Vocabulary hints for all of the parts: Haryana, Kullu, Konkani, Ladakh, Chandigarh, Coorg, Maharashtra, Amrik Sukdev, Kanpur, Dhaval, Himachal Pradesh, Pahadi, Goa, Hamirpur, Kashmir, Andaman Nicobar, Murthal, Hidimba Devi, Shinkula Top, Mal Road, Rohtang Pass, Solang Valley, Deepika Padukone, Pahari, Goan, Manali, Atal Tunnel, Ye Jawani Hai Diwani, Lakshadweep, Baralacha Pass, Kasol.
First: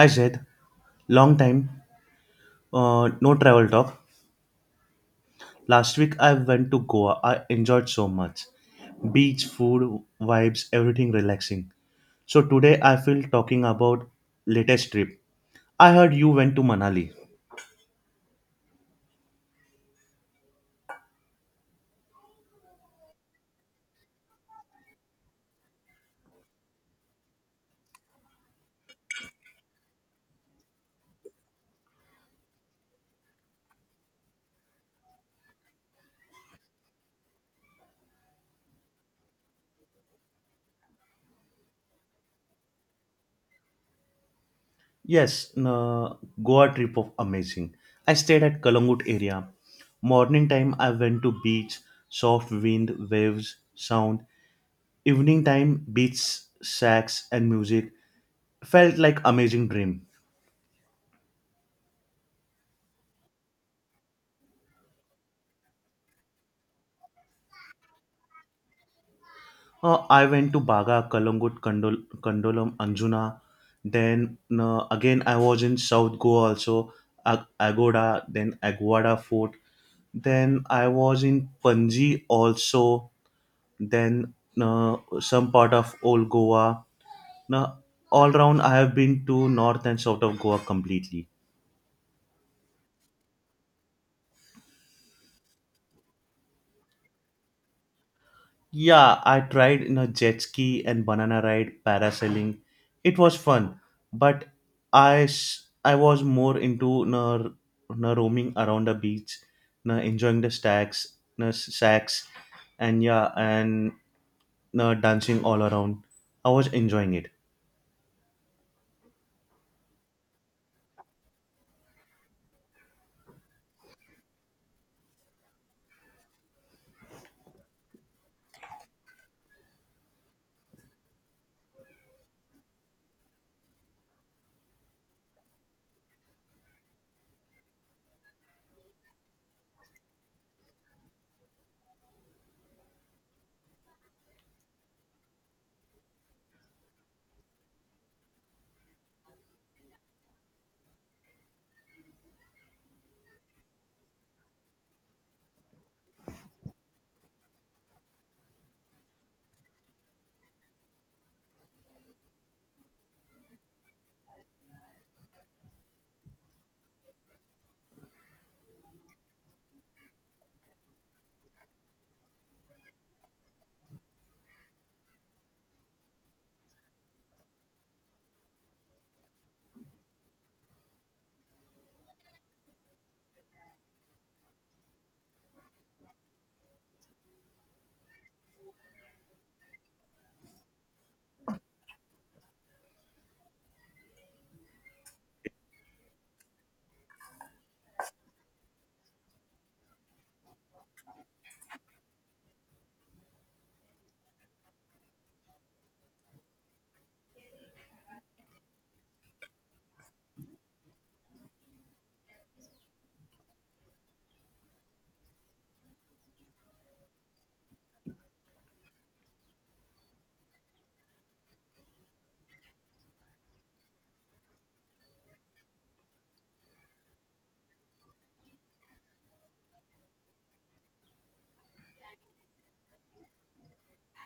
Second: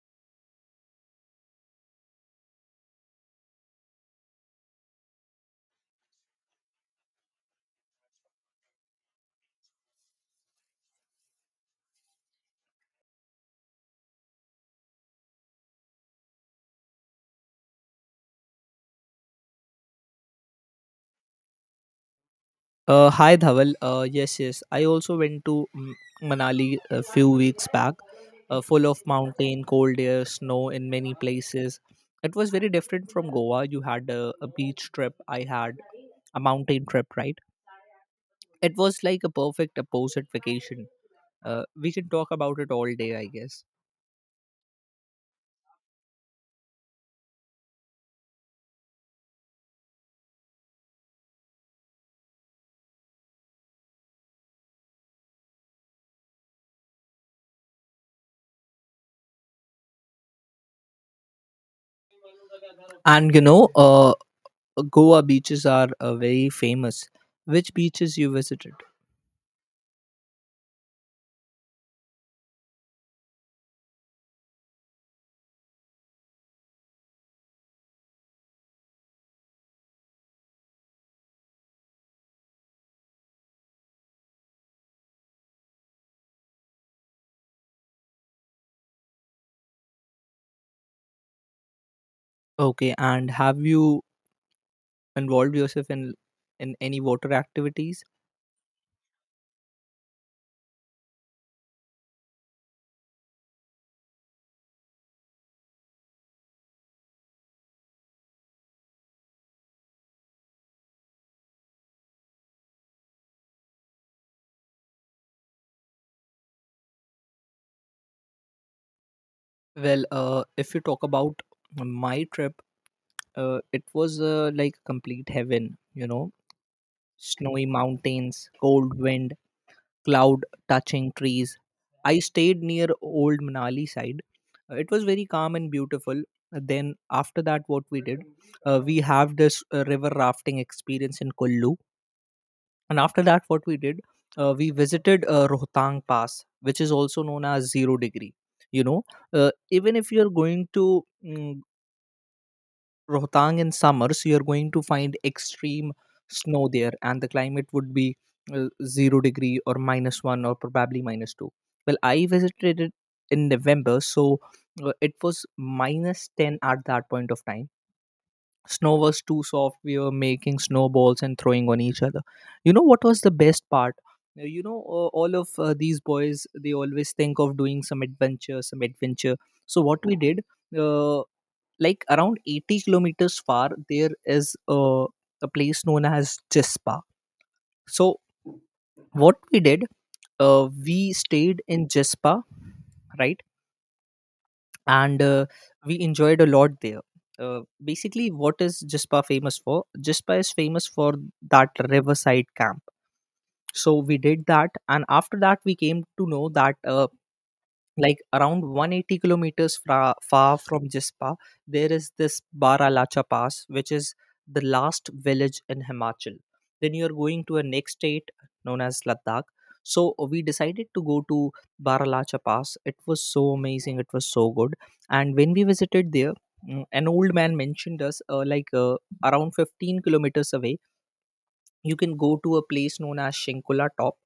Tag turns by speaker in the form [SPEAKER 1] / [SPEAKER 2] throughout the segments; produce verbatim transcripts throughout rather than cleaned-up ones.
[SPEAKER 1] Hi Zaid, long time, uh, no travel talk. Last week I went to Goa. I enjoyed so much. Beach, food, vibes, everything relaxing. So today I feel talking about latest trip. I heard you went to Manali.
[SPEAKER 2] Uh, hi Dhaval. Uh, yes, yes, I also went to mm, Manali a few weeks back, uh, full of mountain, cold air, snow in many places. It was very different from Goa. You had a, a beach trip, I had a mountain trip, right? It was like a perfect opposite vacation. Uh, we can talk about it all day, I guess.
[SPEAKER 1] Yes, uh, Goa trip of amazing. I stayed at Kalangut area. Morning time I went to beach, soft wind, waves, sound. Evening time beach, sax and music. Felt like amazing dream.
[SPEAKER 2] And you know, uh, Goa beaches are uh, very famous. Which beaches you visited?
[SPEAKER 1] Uh, I went to Baga, Kalangut, Kandol- Kandolam, Anjuna. Then uh, again, I was in South Goa also, Ag- Agoda, then Aguada Fort. Then I was in Panji also. Then uh, some part of Old Goa. Now, all round, I have been to north and south of Goa completely.
[SPEAKER 2] Okay, and have you involved yourself in in any water activities?
[SPEAKER 1] Yeah, I tried you know jet ski and banana ride parasailing. It was fun, but I s- I was more into you know, r- you know, roaming around the beach, you know, enjoying the stacks, you know, s- sacks, and yeah, and you know, dancing all around. I was enjoying it.
[SPEAKER 2] Well, uh, if you talk about my trip, uh, it was uh, like complete heaven, you know, snowy mountains, cold wind, cloud touching trees. I stayed near Old Manali side. Uh, It was very calm and beautiful. Uh, Then after that, what we did, uh, we have this uh, river rafting experience in Kullu. And after that, what we did, uh, we visited uh, Rohtang Pass, which is also known as zero degree. You know, uh, Even if you're going to mm, Rohtang in summer, so you're going to find extreme snow there, and the climate would be uh, zero degree or minus one or probably minus two. Well, I visited it in November, so uh, it was minus ten at that point of time. Snow was too soft, we were making snowballs and throwing on each other. You know what was the best part? Uh, You know, uh, all of uh, these boys, they always think of doing some adventure, some adventure. So, what we did. Uh, like around eighty kilometers far there is a, a place known as Jespa. So what we did, uh, we stayed in Jespa, right? And uh, we enjoyed a lot there. Uh, basically, what is Jespa famous for? Jespa is famous for that riverside camp. So we did that, and after that, we came to know that uh, like around one hundred eighty kilometers fra- far from Jispa, there is this Baralacha Pass, which is the last village in Himachal. Then you are going to a next state known as Ladakh. So we decided to go to Baralacha Pass. It was so amazing. It was so good. And when we visited there, mm, an old man mentioned us uh, like uh, around fifteen kilometers away, you can go to a place known as Shinkula Top,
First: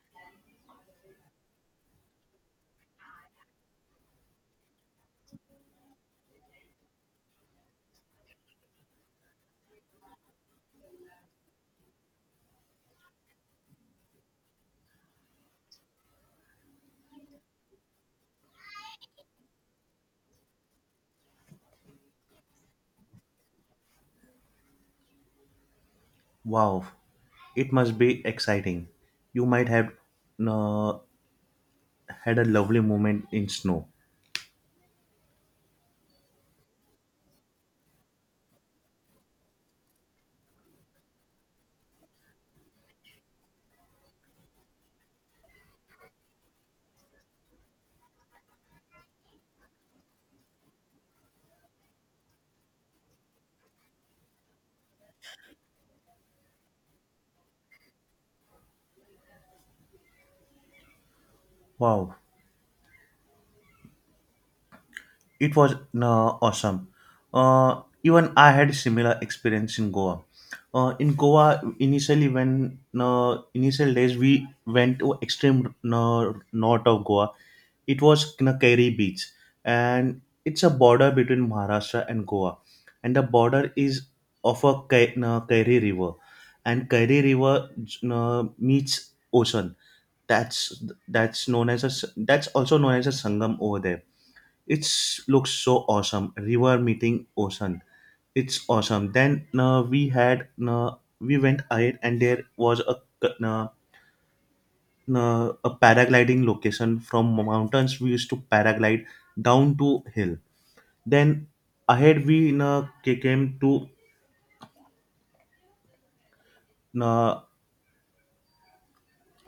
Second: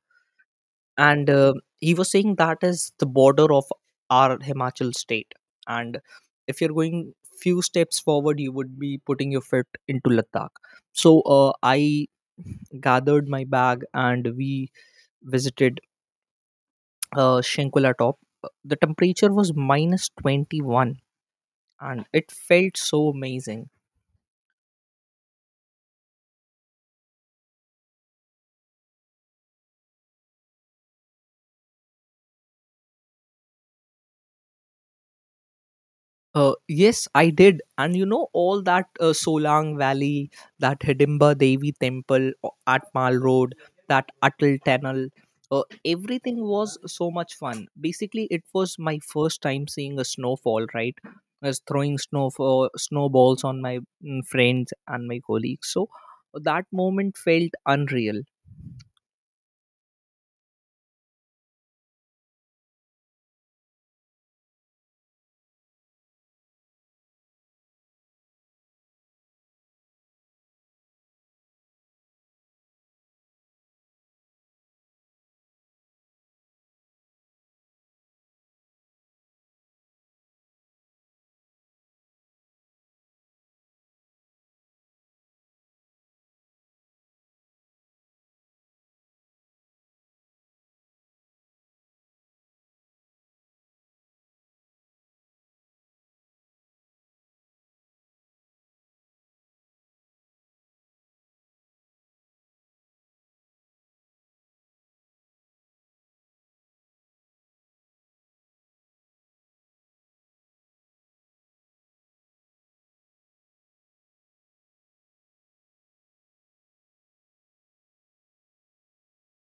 [SPEAKER 2] and uh, he was saying that is the border of our Himachal state, and if you're going few steps forward you would be putting your foot into Ladakh. So uh, I gathered my bag and we visited uh, Shenkola top. The temperature was minus twenty-one and it felt so amazing.
[SPEAKER 1] Wow, it must be exciting. You might have you know, had a lovely moment in snow.
[SPEAKER 2] Uh, yes, I did. And you know, all that uh, Solang Valley, that Hidimba Devi temple o- at Mal Road, that Atal Tunnel, uh, everything was so much fun. Basically, it was my first time seeing a snowfall, right? I was throwing snowfall, snowballs on my mm, friends and my colleagues. So that moment felt unreal.
[SPEAKER 1] Wow. It was uh, awesome. Uh, even I had similar experience in Goa. Uh, in Goa, initially when uh, initial days we went to extreme uh, north of Goa. It was Keri Beach, and it's a border between Maharashtra and Goa, and the border is of a Kai- uh, Kairi River, and Kairi River uh, meets ocean. That's that's known as a s- that's also known as a Sangam over there. It looks so awesome. River meeting ocean. It's awesome. Then uh, we had uh, we went ahead and there was a uh, uh, a paragliding location from mountains. We used to paraglide down to hill. Then ahead we uh, ca- came to uh,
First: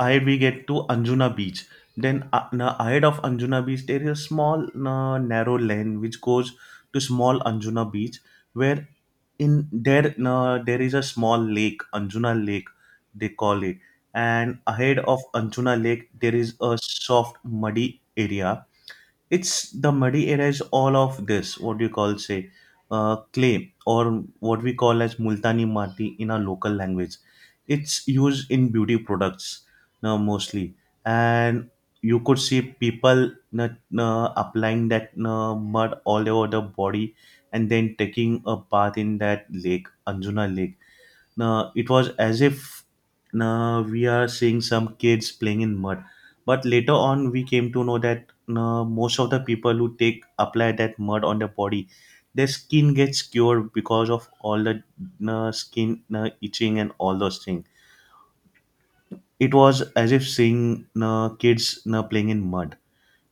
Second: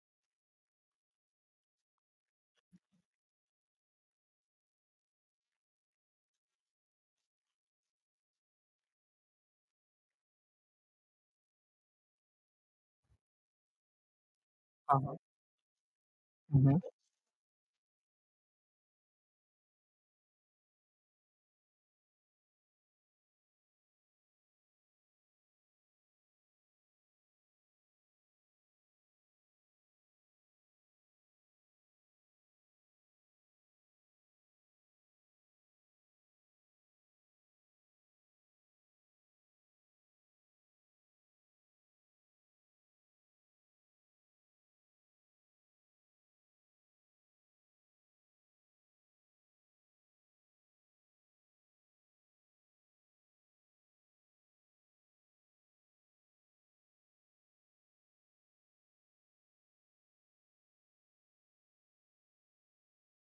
[SPEAKER 1] ahead we get to Anjuna Beach. Then uh, na- ahead of Anjuna Beach, there is a small na- narrow lane which goes to small Anjuna Beach, where in there na there is a small lake, Anjuna Lake, they call it. And ahead
[SPEAKER 2] Uh-huh.
[SPEAKER 1] of Anjuna Lake, there is a
[SPEAKER 2] Mhm.
[SPEAKER 1] soft muddy area. It's the muddy area is all of this, what do you call, say uh, clay, or what we call as multani mati in our local language. It's used in beauty products now mostly, and you could see people na na applying that na mud all over the body and then taking a bath in that lake, Anjuna Lake. Now it was as if now we are seeing some kids playing in mud. But later on, we came to know that now most of the people who take, apply that mud on their body, their skin gets cured because of all the now skin, now itching, and all those things. It was as if seeing now kids now playing in mud.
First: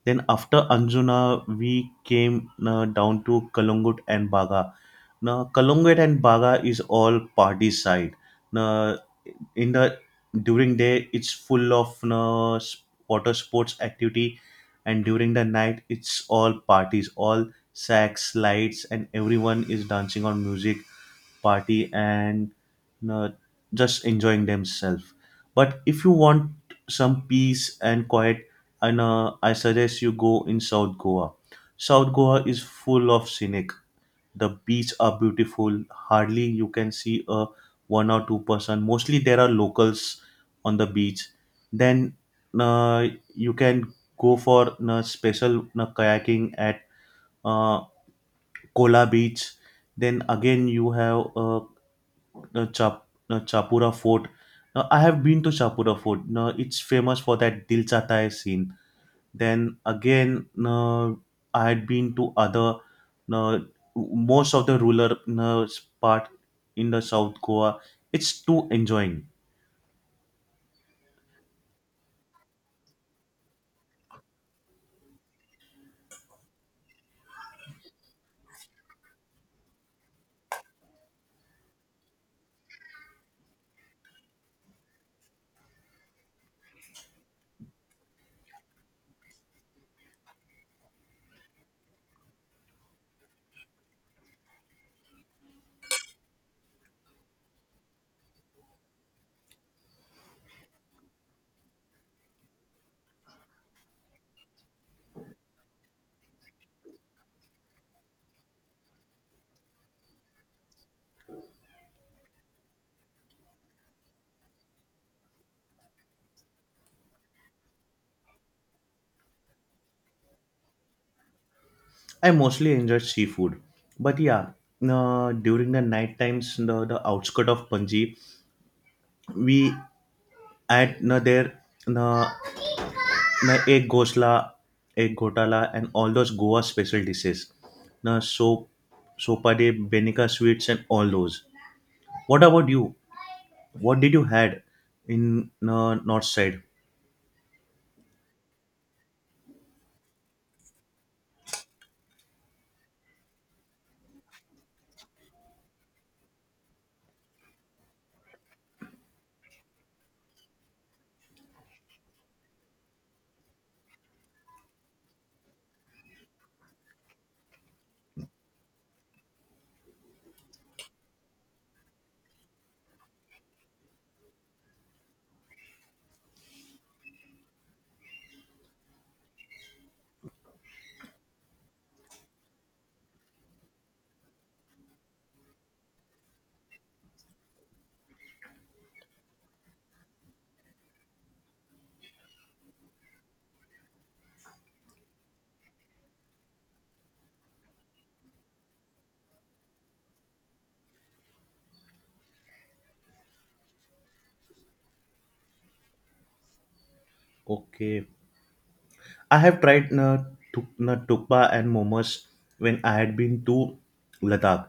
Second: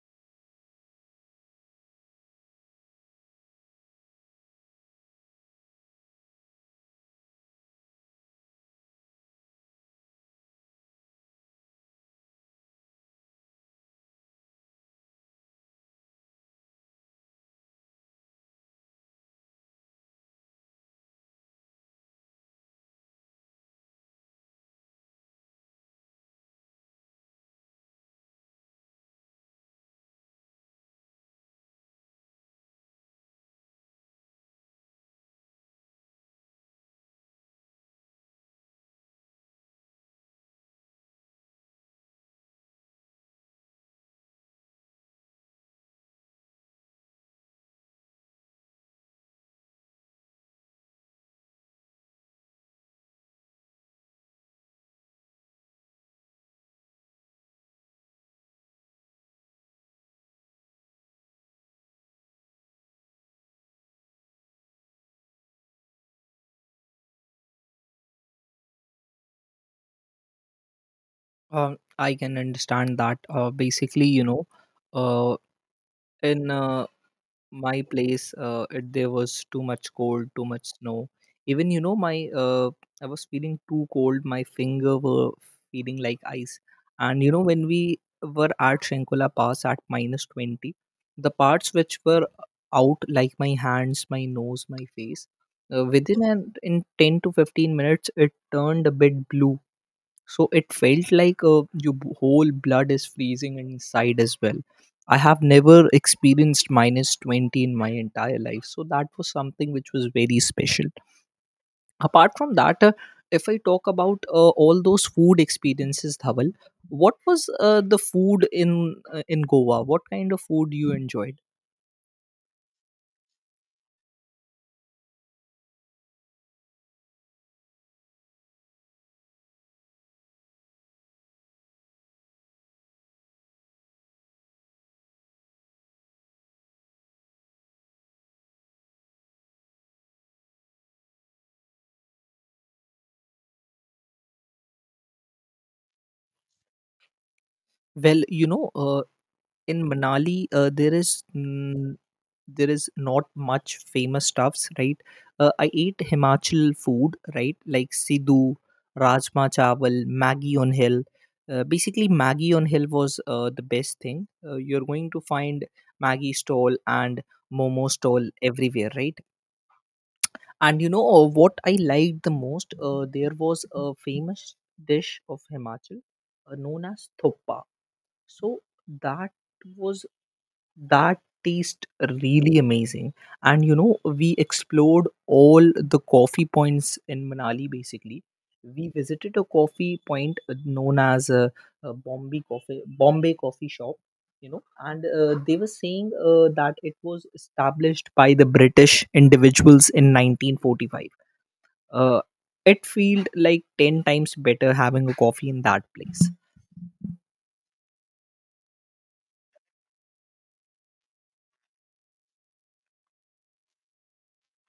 [SPEAKER 1] Then after Anjuna, we came now down to Kalungut and Baga. Now Kalungut and Baga is all party side. Now in the during day it's full of you know, s- water sports activity, and during the night it's all parties, all sex lights and everyone is dancing on music party and, you know, just enjoying themselves. But if you want some peace and quiet and uh, I suggest you go in South Goa. South Goa is full of scenic, the beach are beautiful. Hardly you can see a one or two person, mostly there are locals on the beach. Then uh, you can go for uh, special uh, kayaking at uh, Kola Beach. Then again you have uh, uh, Chap- uh, Chapura Fort. Now, I have been to Chapura Fort. Now, it's famous for that Dil Chata Hai scene. Then again, uh, I had been to other uh, most of the rural uh, part in the South Goa. It's too enjoying.
[SPEAKER 2] Uh, I can understand that. Uh, basically, you know, uh, in uh, my place uh, it, there was too much cold, too much snow. Even you know my uh, I was feeling too cold, my finger were feeling like ice. And you know when we were at shankula pass at minus twenty, the parts which were out, like my hands, my nose, my face, uh, within an in ten to fifteen minutes it turned a bit blue. So it felt like uh, your b- whole blood is freezing inside as well. I have never experienced minus twenty in my entire life, so that was something which was very special. Apart from that, uh, if I talk about uh, all those food experiences Dhaval, what was uh, the food in uh, in goa, what kind of food you enjoyed?
[SPEAKER 1] I mostly enjoyed seafood, but yeah, uh, during the night times, the, the outskirt of Panji, we at uh, there uh, uh, egg gosla, egg gotala, and all those Goa special dishes. Uh, soap, sopade, benica sweets, and all those. What about you? What did you had in uh, north side?
[SPEAKER 2] Well you know, uh, in manali uh, there is mm, there is not much famous stuffs right. uh, I ate himachal food right, like sidhu, rajma chawal, Maggi on hill. Uh, basically Maggi on hill was uh, the best thing. Uh, you're going to find Maggi stall and momo stall everywhere right. And you know uh, what I liked the most, uh, there was a famous dish of himachal uh, known as thoppa. So that was that taste really amazing. And you know we explored all the coffee points in manali. Basically we visited a coffee point uh, known as uh, uh, bombay coffee bombay coffee shop. You know and uh, they were saying uh, that it was established by the british individuals in nineteen forty-five. uh, it felt like ten times better having a coffee in that place.
[SPEAKER 1] Okay, I have tried uh, tuk, uh, tukpa and momos when I had been to Ladakh.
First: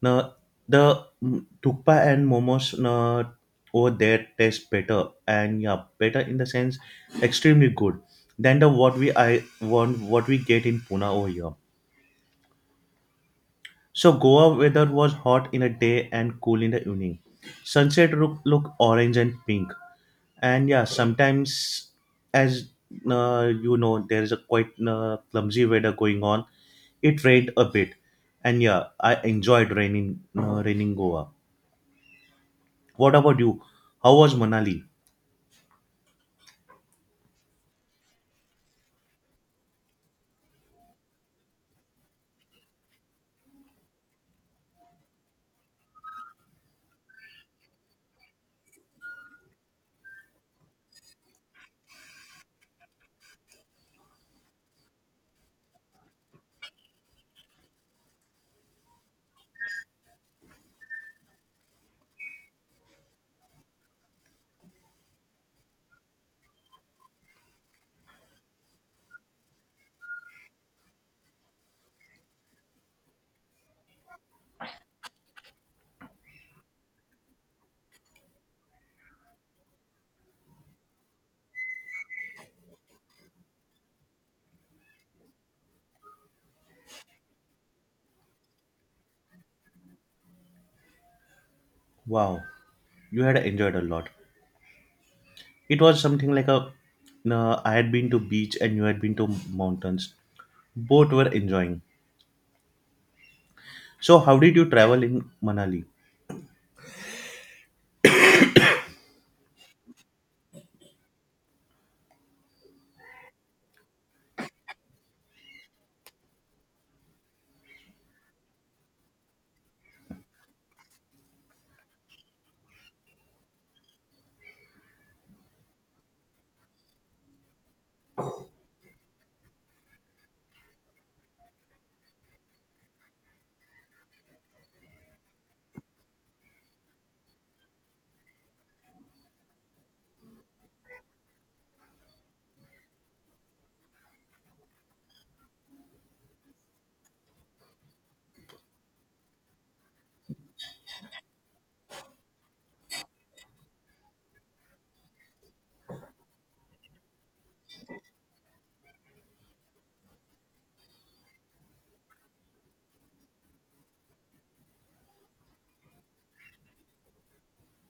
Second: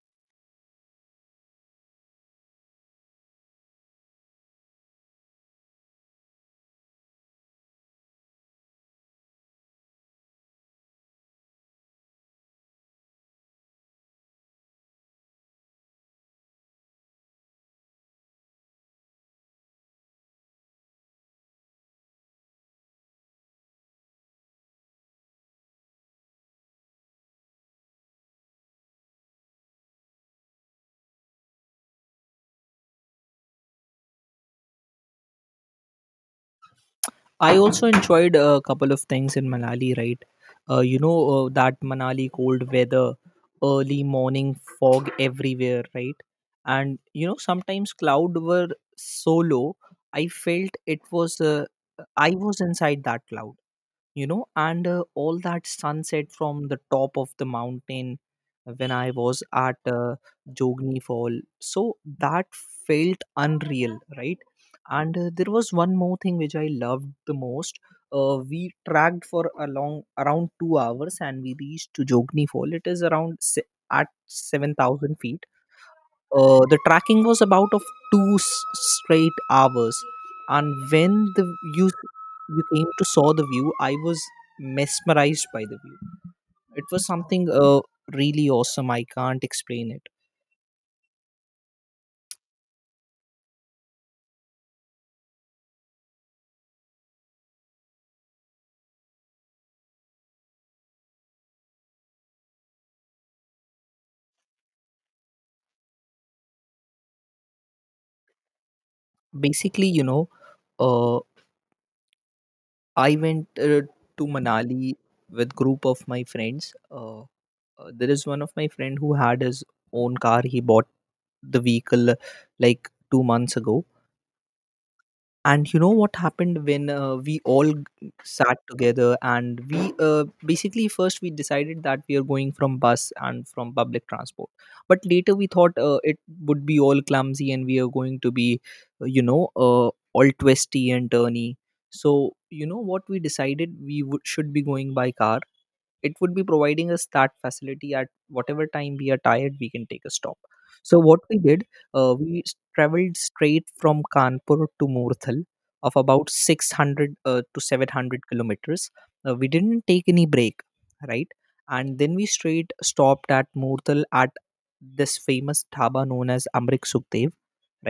[SPEAKER 1] Now the mm, tukpa and momos uh, over there taste better, and yeah, better in the sense extremely good than the what we I want what we get in Pune over here. So Goa weather was hot in the day and cool in the evening. Sunset look, look orange and pink, and yeah, sometimes as uh, you know, there is a quite uh, clumsy weather going on. It rained a bit, and yeah, I enjoyed raining uh, raining Goa. What about you? How was Manali?
[SPEAKER 2] I also enjoyed a couple of things in Manali, right? Uh, you know, uh, that Manali cold weather, early morning fog everywhere, right? And, you know, sometimes cloud were so low, I felt it was, uh, I was inside that cloud. You know and uh, all that sunset from the top of the mountain, when I was at uh, jogni fall, so that felt unreal right. And uh, there was one more thing which I loved the most. Uh, we tracked for along around two hours and we reached to jogni fall. It is around se- at seven thousand feet. Uh, the tracking was about of two s- straight hours, and when the you you came to saw the view, I was mesmerized by the view. It was something uh, really awesome. I can't explain it.
[SPEAKER 1] Wow, you had enjoyed a lot. It was something like a uh, I had been to beach and you had been to mountains. Both were enjoying. So how did you travel in Manali?
[SPEAKER 2] Basically, you know, uh, I went uh, to Manali with group of my friends. Uh, uh, there is one of my friend who had his own car. He bought the vehicle uh, like two months ago. And you know what happened when uh, we all g- sat together and we uh, basically first we decided that we are going from bus and from public transport. But later we thought uh, it would be all clumsy and we are going to be, uh, you know, uh, all twisty and turny. So, you know what we decided? We would should be going by car. It would be providing us that facility at whatever time we are tired we can take a stop. So what we did, uh, we s- traveled straight from kanpur to murthal of about six hundred uh, to seven hundred kilometers. Uh, we didn't take any break right. And then we straight stopped at murthal at this famous dhaba known as amrik sukdev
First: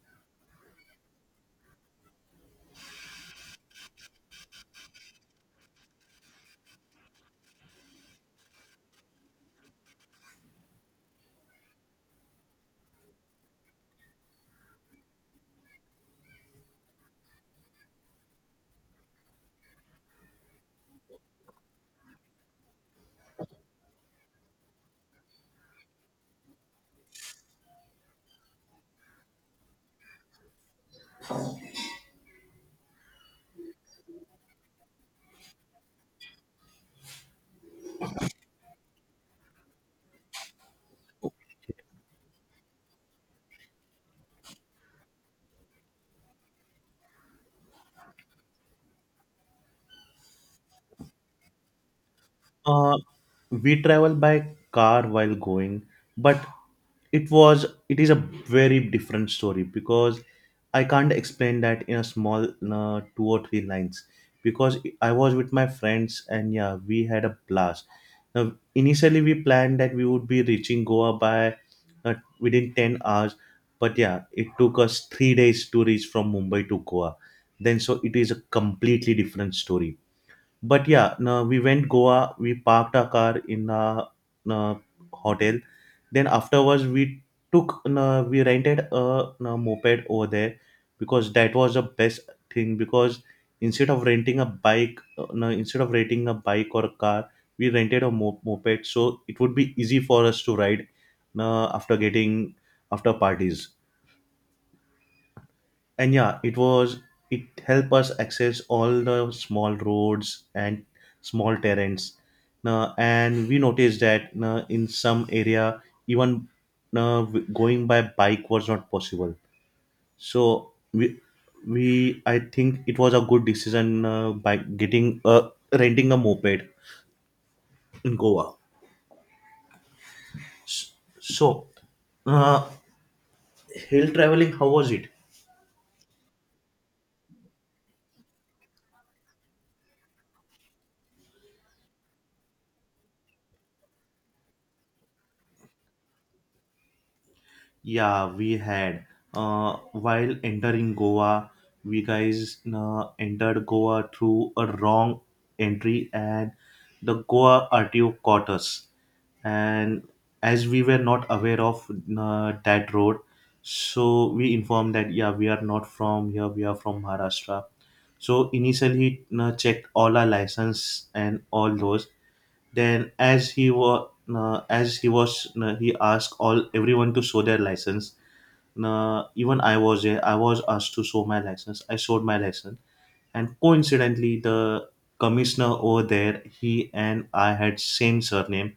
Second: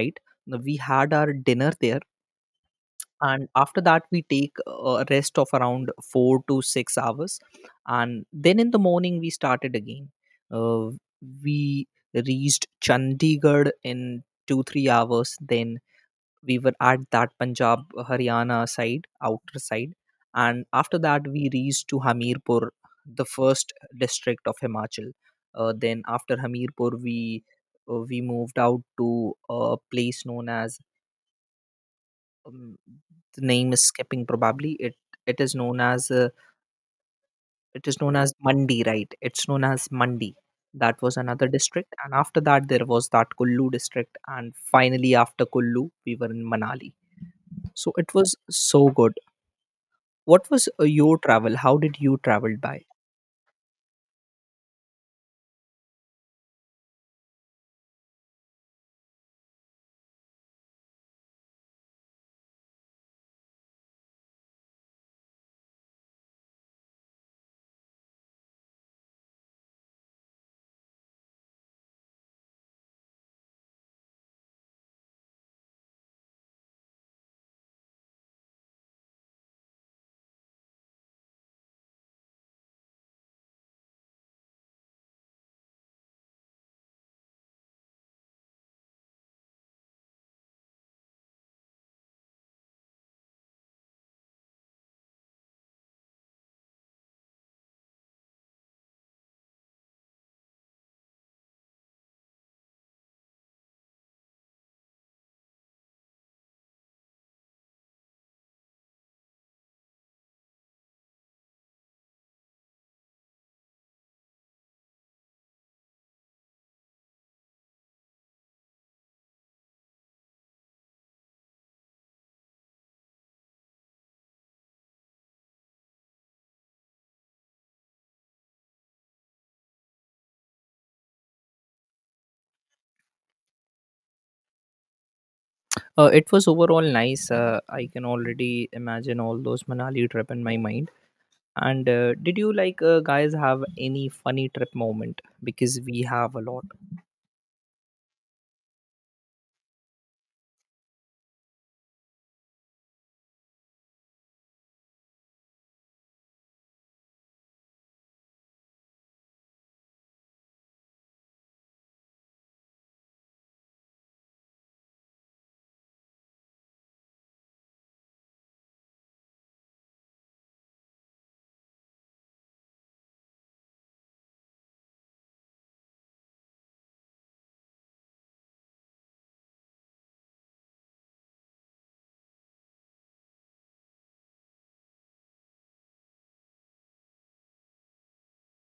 [SPEAKER 2] right. Now, we had our dinner there, and after that we take a rest of around four to six hours, and then in the morning we started again. uh, we reached chandigarh in two three hours, then we were at that punjab haryana side, outer side. And after that we reached to hamirpur, the first district of himachal. Uh, then after hamirpur we uh, we moved out to a place known as um, the name is skipping, probably it it is known as uh, it is known as mandi right, it's known as mandi. That was another district, and after that there was that kullu district, and finally after kullu we were in manali. So it was so good. What was uh, your travel, how did you travel by?
[SPEAKER 1] Uh, we travel by car while going, but it was it is a very different story, because I can't explain that in a small uh, two or three lines, because I was with my friends and yeah, we had a blast. Now, initially we planned that we would be reaching Goa by uh, within ten hours, but yeah, it took us three days to reach from Mumbai to Goa. Then so it is a completely different story, but yeah no, we went Goa, we parked our car in a uh hotel. Then afterwards we took uh, we rented a, uh moped over there, because that was the best thing. Because instead of renting a bike, uh, no, instead of renting a bike or a car, we rented a mo- moped, so it would be easy for us to ride uh, after getting, after parties. And yeah, it was, it helped us access all the small roads and small terrains. Now, and we noticed that uh, in some area, even uh, w- going by bike was not possible, so we we I think it was a good decision uh, by getting, uh, renting a moped in Goa. So uh, hill traveling, how was it?
[SPEAKER 2] Uh, it was overall nice. uh, I can already imagine all those manali trip in my mind. And uh, did you like uh, guys have any funny trip moment, because we have a lot.
[SPEAKER 1] Yeah, we had. Uh, while entering Goa, we guys uh, entered Goa through a wrong entry, and the Goa R T O caught us. And as we were not aware of uh, that road, so we informed that yeah, we are not from here. We are from Maharashtra. So initially, he uh, checked all our license and all those. Then, as he was, uh, as he was, uh, he asked all everyone to show their license. Uh, even I was there. I was asked to show my license. I showed my license, and coincidentally, the commissioner over there, he and I had same surname.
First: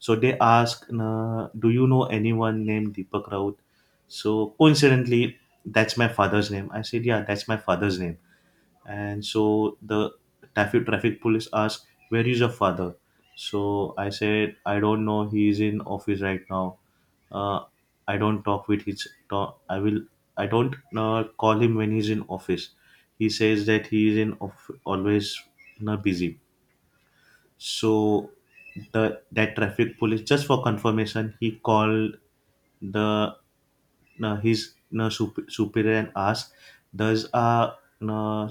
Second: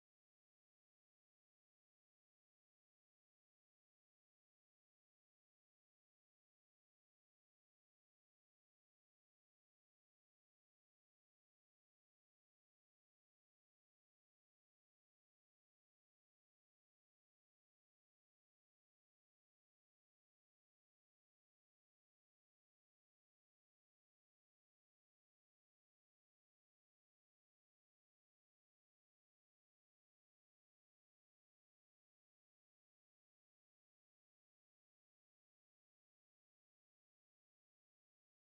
[SPEAKER 1] So they asked, uh, "Do you know anyone named Deepak Raut?" So coincidentally, that's my father's name. I said, "Yeah, that's my father's name." And so the traffic traffic police asked, where is your father? So I said, I don't know, he is in office right now. uh, I don't talk with his talk, I will I don't uh, call him when he's in office. He says that he is in off, always you busy. So the that traffic police, just for confirmation, he called the uh, his uh, sup- superior and asked, does a uh,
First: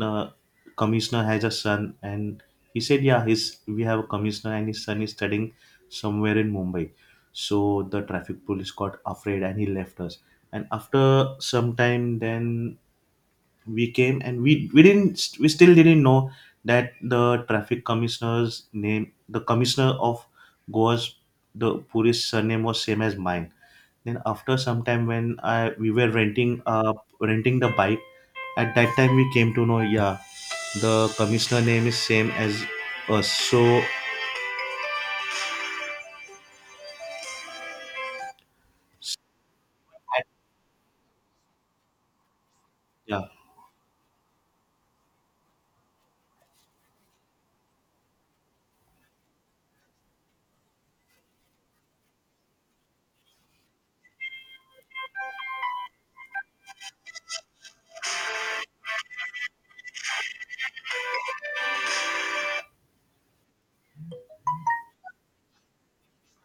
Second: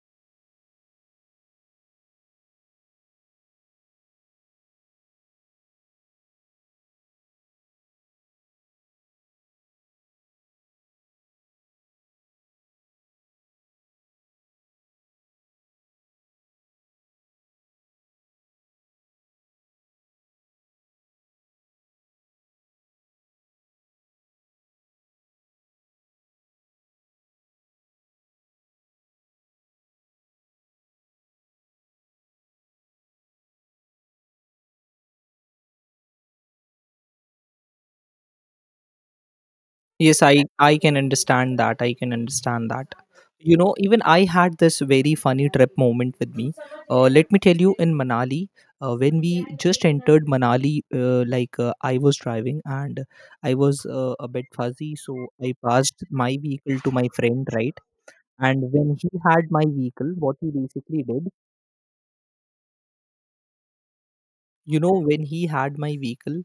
[SPEAKER 1] uh, commissioner has a son? And he said, yeah, his we have a commissioner and his son is studying somewhere in Mumbai. So the traffic police got afraid and he left us. And after some time, then we came and we we didn't we still didn't know that the traffic commissioner's name, the commissioner of Goa's, the puri's surname was same as mine. Then after some time when I we were renting uh renting the bike, at that time we came to know, yeah, the commissioner name is same as us. So
[SPEAKER 2] Yes, I I can understand that. I can understand that.
[SPEAKER 1] yeah.
[SPEAKER 2] You know, even I had this very funny trip moment with me. Uh, let me tell you, in Manali, uh, when we just entered Manali, uh, like uh, I was driving and I was uh, a bit fuzzy, so I passed my vehicle to my friend, right? And when he had my vehicle, what he basically did, you know, when he had my vehicle,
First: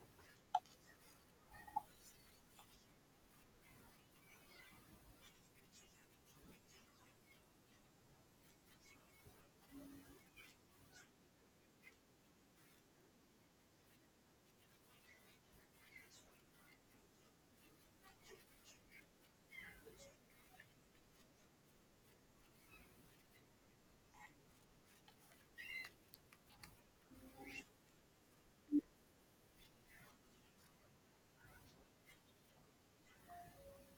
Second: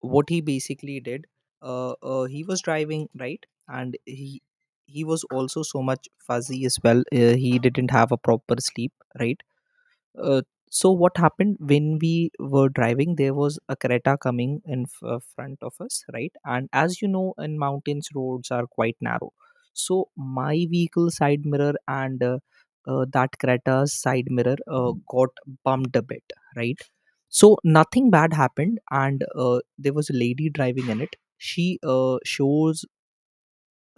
[SPEAKER 2] what he basically did, uh, uh, he was driving right, and he he was also so much fuzzy as well. Uh, he didn't have a proper sleep right. uh, so what happened when we were driving, there was a creta coming in f- uh, front of us right. And as you know in mountains roads are quite narrow, so my vehicle side mirror and uh, uh, that creta's side mirror uh, got bumped a bit right. So nothing bad happened, and uh, there was a lady driving in it. She uh, shows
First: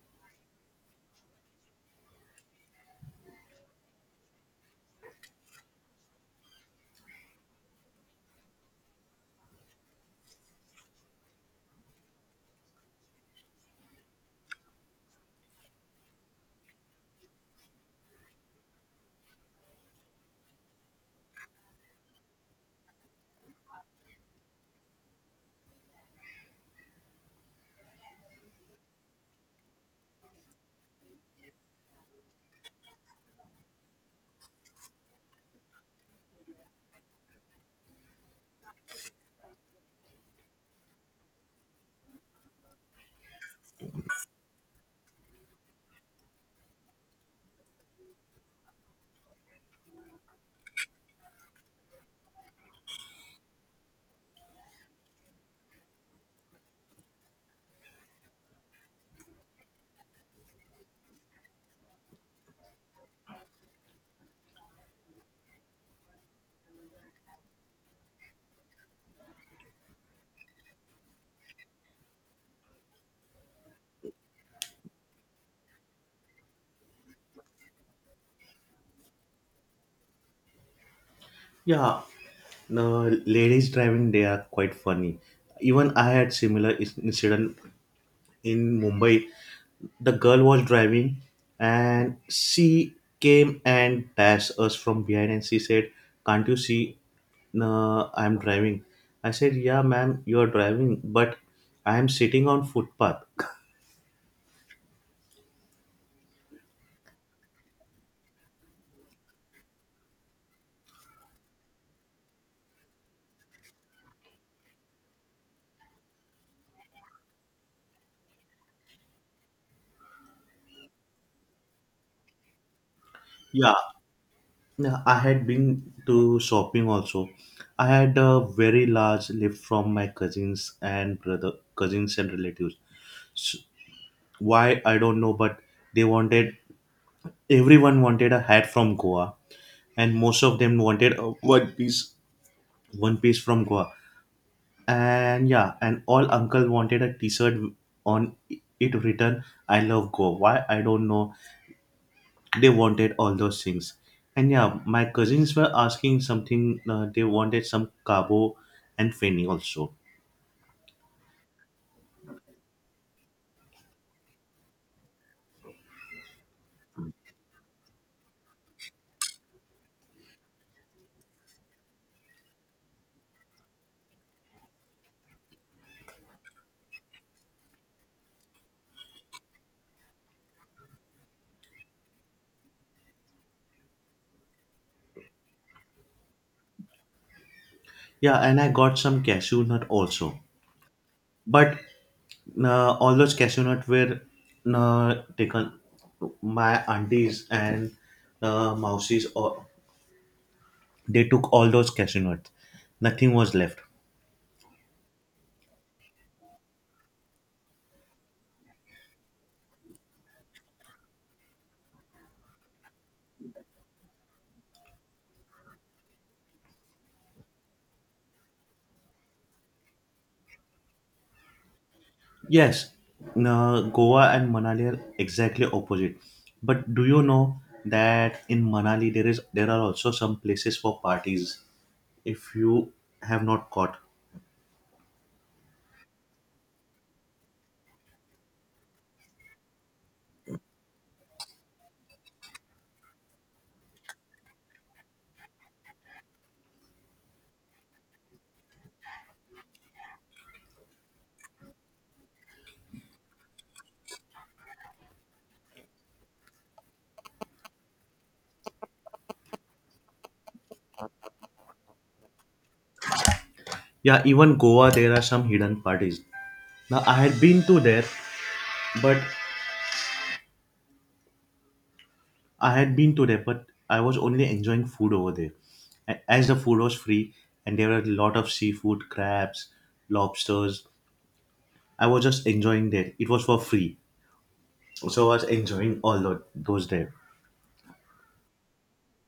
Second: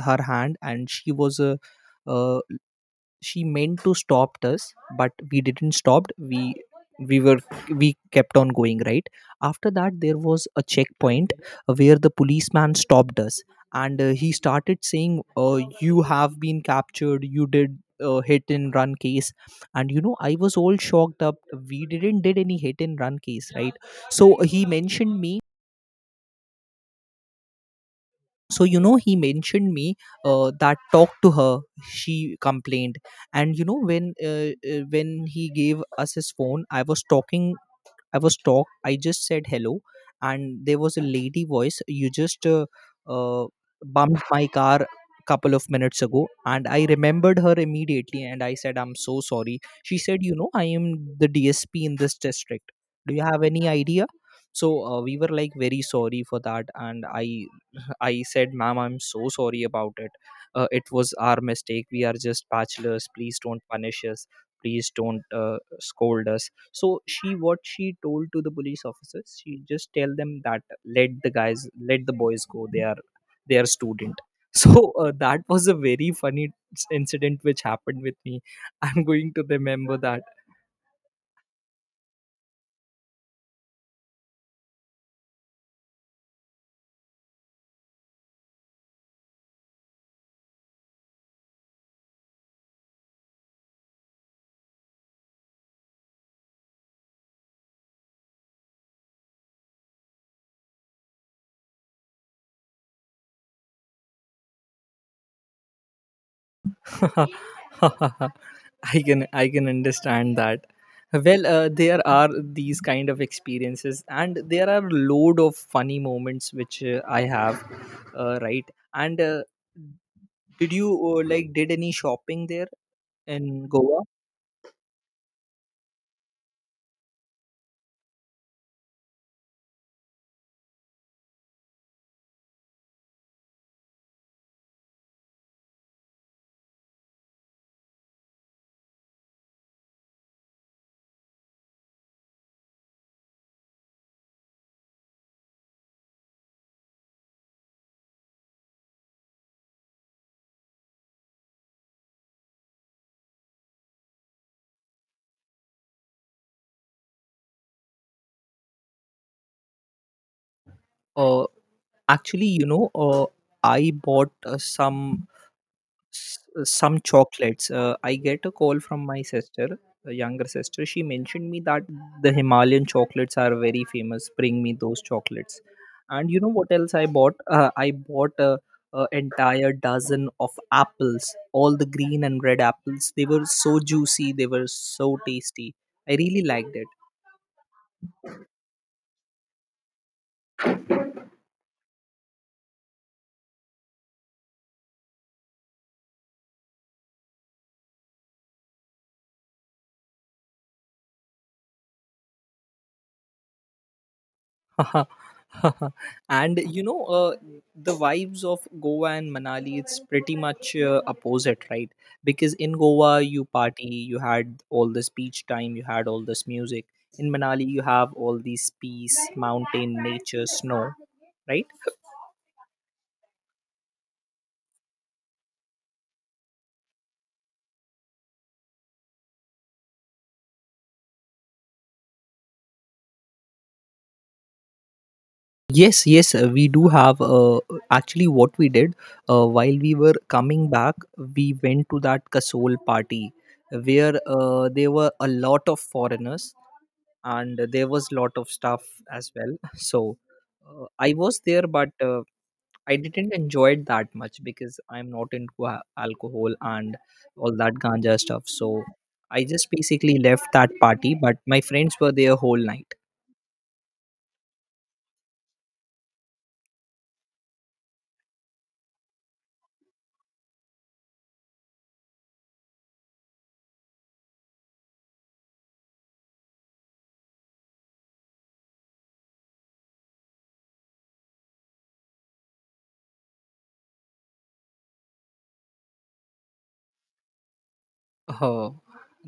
[SPEAKER 2] her hand and she was uh, uh, she meant to stop us but we didn't stop. We we were we kept on going, right? After that there was a checkpoint where the policeman stopped us, and uh, he started saying, uh, "You have been captured, you did a hit and run case." And you know, I was all shocked up. We didn't did any hit and run case, right? So he mentioned me, so you know he mentioned me uh, that talk to her, she complained. And you know, when uh, uh, when he gave us his phone, I was talking. I was talk I just said hello, and there was a lady voice. "You just uh, uh, bumped my car couple of minutes ago." And I remembered her immediately, and I said, "I'm so sorry." She said, "You know, I am the D S P in this district. Do you have any idea?" So uh, we were like very sorry for that, and i I said, "Ma'am, I'm so sorry about it. Uh, it was our mistake. We are just bachelors. Please don't punish us. Please don't uh, scold us." So she, what she told to the police officers, she just tell them that let the guys, let the boys go. They are, they are student. So uh, that was a very funny incident which happened with me. I'm going to remember
[SPEAKER 1] Yeah, the ladies driving, they are quite funny. Even I had similar is- incident in Mumbai. The girl was driving, and she came and dashed us from behind, and she said, can't you see uh, I'm driving? I said, yeah, ma'am, you're driving, but I am sitting on footpath.
[SPEAKER 2] that. I can I can understand that. Well, uh, there are these kind of experiences, and there are load of funny moments which uh, I have, uh, right? And uh, did you uh, like did any shopping there in
[SPEAKER 1] Yeah,
[SPEAKER 2] Goa?
[SPEAKER 1] yeah, I had been to shopping also. I had a very large lift from my cousins and brother, cousins and relatives. S- why I don't know, but they wanted, everyone wanted a hat from Goa, and most of them wanted a one piece, one piece from Goa. And yeah, and all uncle wanted a T-shirt on it written "I love Goa." Why I don't know. They wanted all those things. And yeah, my cousins were asking something. Uh, they wanted some cabo and feni also.
[SPEAKER 2] Uh, Actually, you know, uh, I bought uh, some s- some chocolates. Uh, I get a call from my sister, a younger sister. She mentioned me that the Himalayan chocolates are very famous. Bring me those chocolates. And you know what else I bought? Uh, I bought a, a entire dozen of apples, all the green and red apples. They were so juicy. They were so tasty. I really liked it.
[SPEAKER 1] Yeah, and I got some cashew nut also. But uh, all those cashew nuts were uh, taken. My aunties and uh, mousies, all, they took all those cashew nuts. Nothing was left.
[SPEAKER 2] And you know, uh, the vibes of Goa and Manali, it's pretty much uh, opposite, right? Because in Goa you party, you had all this beach time, you had all this music. In Manali you have all these peace, mountain, nature, snow, right?
[SPEAKER 1] Yes, uh, Goa and Manali are exactly opposite. But do you know that in Manali there is there are also some places for parties if you have not caught.
[SPEAKER 2] Yes, yes, uh, we do have, uh, actually what we did, uh, while we were coming back, we went to that Kasol party where uh, there were a lot of foreigners and there was lot of stuff as well. So uh, I was there, but uh, I didn't enjoy it that much because I'm not into a- alcohol and all that ganja stuff, so I just basically left that party, but my friends were there whole night.
[SPEAKER 1] Yeah, even Goa there are some hidden parties. Now I had been to there, but I had been to there, but I was only enjoying food over there. A- As the food was free and there were a lot of seafood, crabs, lobsters, I was just enjoying there. It was for free. So I was enjoying all tho- those there.
[SPEAKER 2] Oh,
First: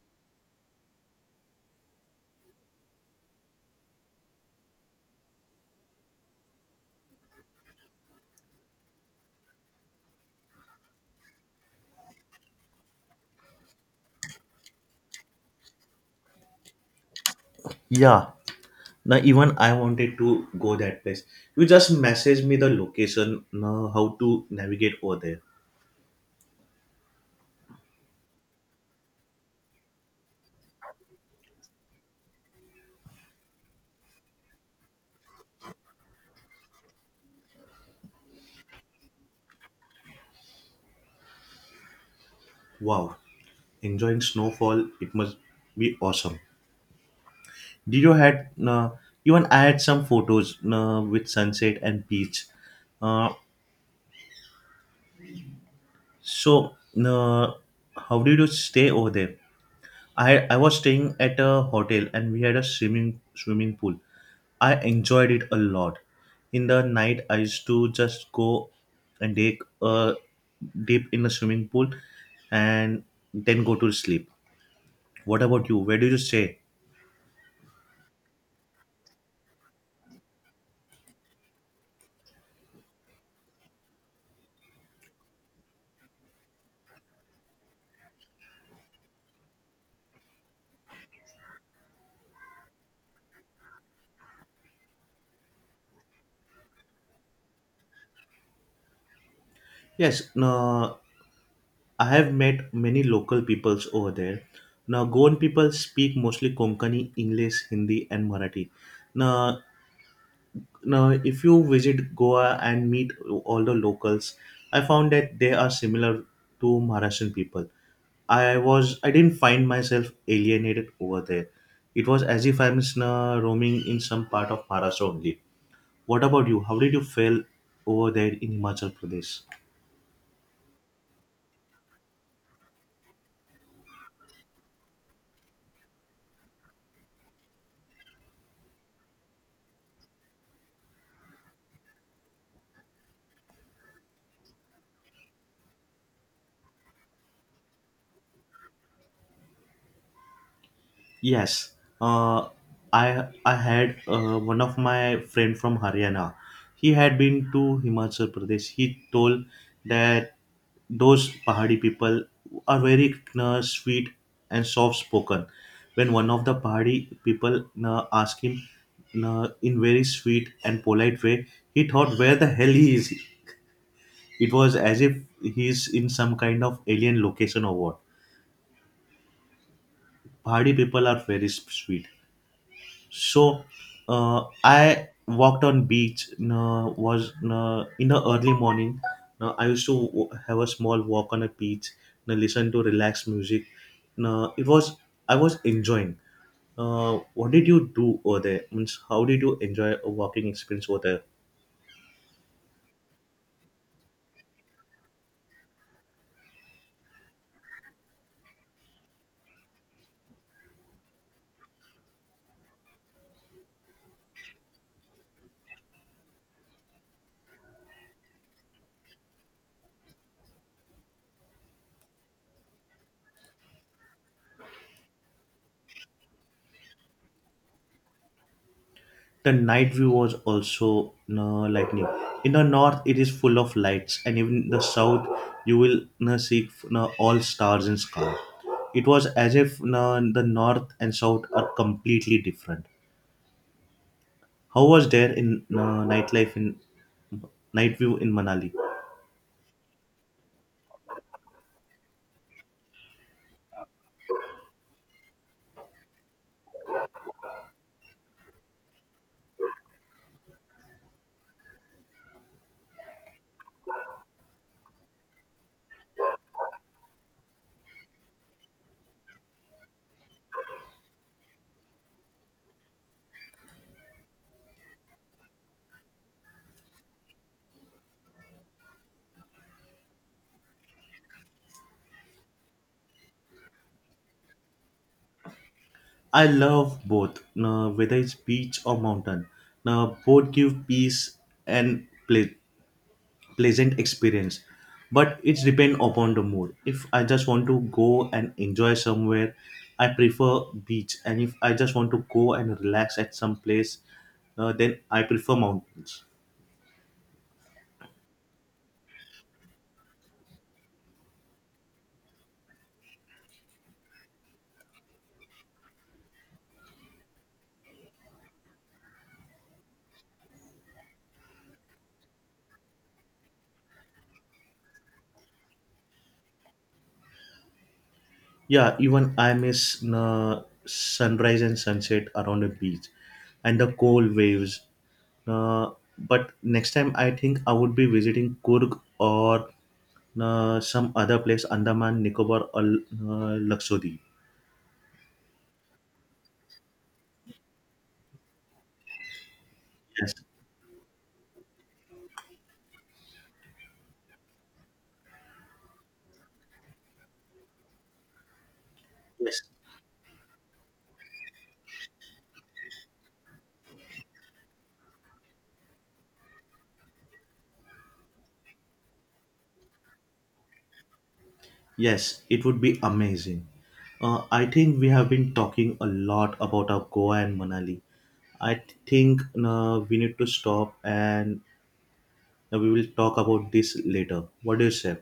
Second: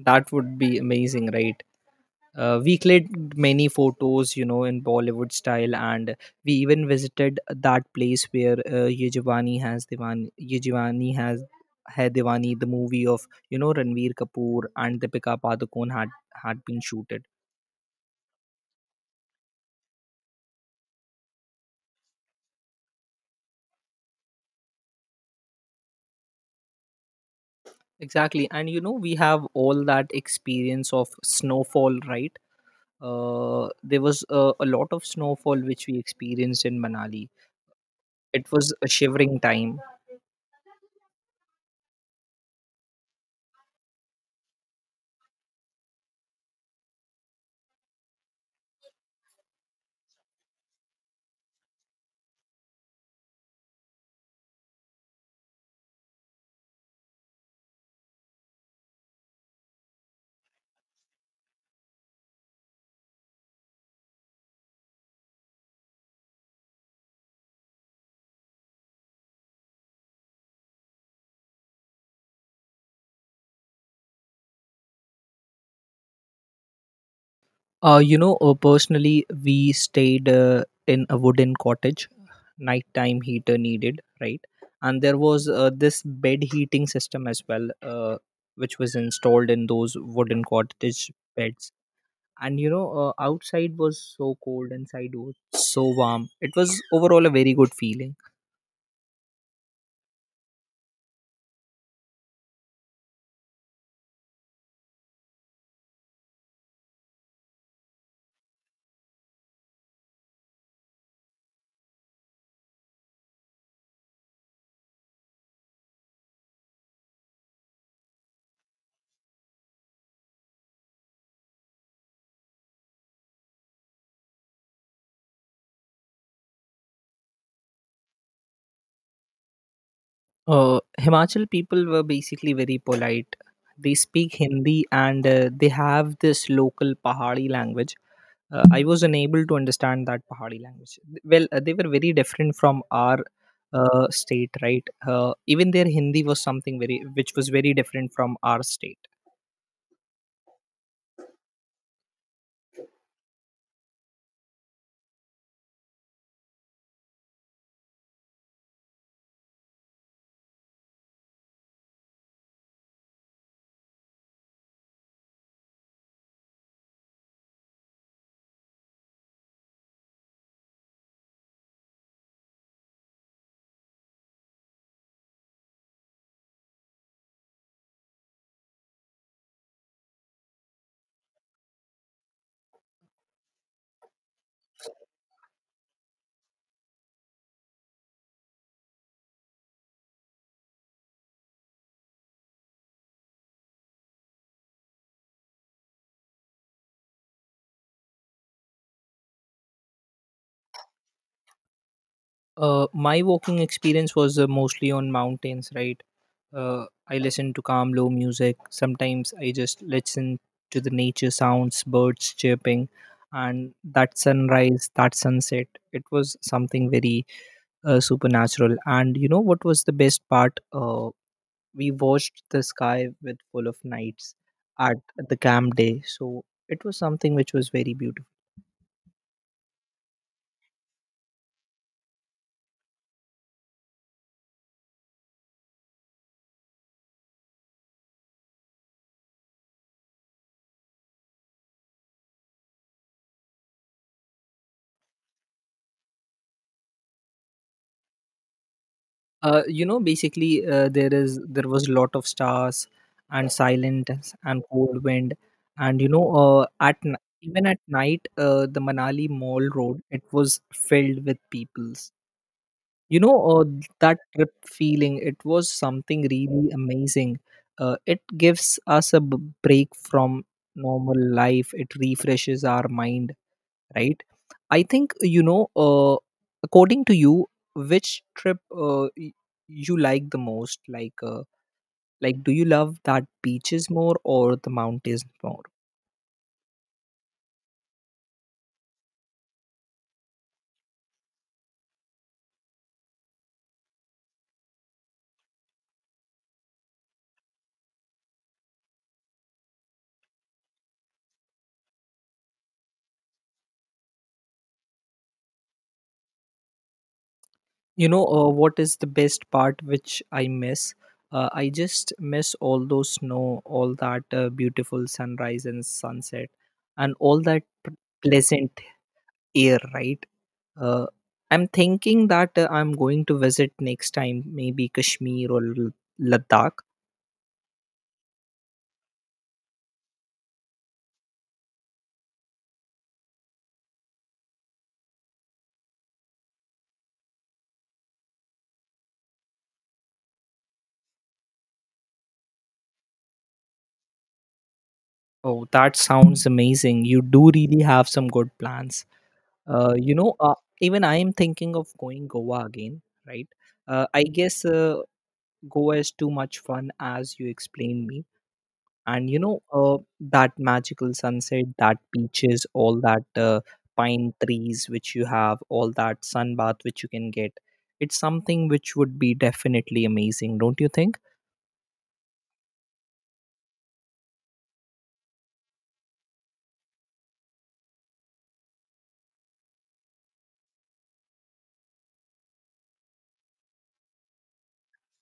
[SPEAKER 2] that would be amazing, right? Uh, we clicked many photos, you know, in Bollywood style, and we even visited that place where uh, ye Jawani has Diwani ye Jawani has hai Diwani, the movie of, you know, Ranveer Kapoor and Deepika Padukone, had had been shooted.
[SPEAKER 1] Yeah. Now even I wanted to go that place. You just message me the location, now how to navigate over there.
[SPEAKER 2] Exactly. And you know, we have all that experience of snowfall, right? Uh, there was a, a lot of snowfall which we experienced in Manali. It was a shivering time.
[SPEAKER 1] Wow. Enjoying snowfall, it must be awesome. Did you had uh, even I had some photos uh, with sunset and beach. Uh, So, uh, how did you stay over there? I, I was staying at a hotel and we had a swimming swimming pool. I enjoyed it a lot. In the night, I used to just go and take a dip in the swimming pool and then go to sleep. What about you? Where did you stay?
[SPEAKER 2] Uh, you know, uh, personally, we stayed uh, in a wooden cottage, nighttime heater needed, right? And there was uh, this bed heating system as well, uh, which was installed in those wooden cottage beds. And you know, uh, outside was so cold, inside was so warm. It was overall a very good feeling.
[SPEAKER 1] Yes, no, I have met many local peoples over there. Now, Goan people speak mostly Konkani, English, Hindi, and Marathi. Now, Now, if you visit Goa and meet all the locals, I found that they are similar to Maharashtrian people. I was I didn't find myself alienated over there. It was as if I'm just, uh, roaming in some part of Maharashtra only. What about you? How did you feel over there in Himachal Pradesh?
[SPEAKER 2] Uh, Himachal people were basically very polite. They speak Hindi, and uh, they have this local Pahari language. uh, I was unable to understand that Pahari language. Th- well, uh, they were very different from our uh, state, right? Uh, even their Hindi was something very, which was very different from our state.
[SPEAKER 1] Yes, uh, I I had uh, one of my friend from Haryana. He had been to Himachal Pradesh. He told that those Pahadi people are very uh, sweet and soft spoken. When one of the Pahadi people uh, asked him uh, in very sweet and polite way, he thought, "Where the hell he is?" It was as if he is in some kind of alien location or what. Pahadi people are very sweet. So uh, I walked on beach. Uh, was uh, In the early morning, Uh, I used to w- have a small walk on a beach. Uh, listen to relaxed music. Uh, it was I was enjoying. Uh, what did you do over there? Means how did you enjoy a walking experience over there?
[SPEAKER 2] Uh, my walking experience was uh, mostly on mountains, right? Uh, I listened to calm, low music. Sometimes I just listen to the nature sounds, birds chirping, and that sunrise, that sunset, it was something very uh, supernatural. And you know what was the best part? Uh, we watched the sky with full of nights at the camp day. So it was something which was very beautiful.
[SPEAKER 1] The night view was also no lightning. In the north it is full of lights, and even in the south you will no see no all stars in sky. It was as if no the north and south are completely different. How was there in no nightlife in night view in Manali?
[SPEAKER 2] Uh, you know, basically, uh, there is there was a lot of stars and silence and cold wind. And you know, uh, at n- even at night, uh, the Manali Mall Road, it was filled with peoples. You know, uh, that trip feeling, it was something really amazing. Uh, it gives us a b- break from normal life, it refreshes our mind, right? I think, you know, uh, according to you, which trip uh, y- you like the most? Like, uh, like do you love that beaches more or the mountains more?
[SPEAKER 1] I love both no, whether it's beach or mountain no, both give peace and play pleasant experience. But it's depend upon the mood. If I just want to go and enjoy somewhere, I prefer beach. And if I just want to go and relax at some place, uh, then I prefer mountains.
[SPEAKER 2] You know, uh, what is the best part which I miss? uh, I just miss all those snow, all that uh, beautiful sunrise and sunset, and all that p- pleasant air, right? Uh, I'm thinking that uh, I'm going to visit next time maybe Kashmir or L- Ladakh.
[SPEAKER 1] Yeah, even I miss uh, sunrise and sunset around the beach and the cold waves. uh, but next time I think I would be visiting Kurg or uh, some other place, Andaman Nicobar or uh, Lakshadweep.
[SPEAKER 2] Oh, that sounds amazing. You do really have some good plans. Uh, you
[SPEAKER 1] yes
[SPEAKER 2] know, uh, even I am thinking of going Goa again, right? Uh, I guess, uh, Goa is too much fun as you explained me. And you know,
[SPEAKER 1] yes
[SPEAKER 2] uh, that magical sunset, that beaches, all that uh, pine trees which you have, all that sunbath which you can get. It's something which would be definitely amazing, don't you think?
[SPEAKER 1] Yes, it would be amazing. Uh, I think we have been talking a lot about our Goa and Manali. I th- think uh, we need to stop and uh, we will talk about this later. What do you say?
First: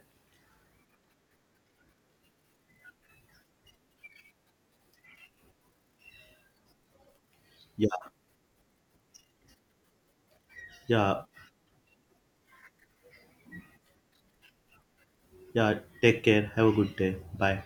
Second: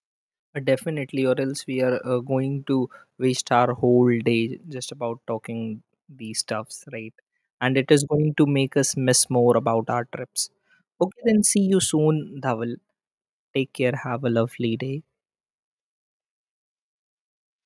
[SPEAKER 2] Uh, Definitely, or else we are uh, going to waste our whole day just about talking these stuffs, right? And
[SPEAKER 1] Yeah,
[SPEAKER 2] it is going to make us miss more about our trips. Okay,
[SPEAKER 1] yeah,
[SPEAKER 2] then see you soon, Dhaval. Take care. Have a lovely day.
[SPEAKER 1] yeah. Take care. Have a good day. Bye.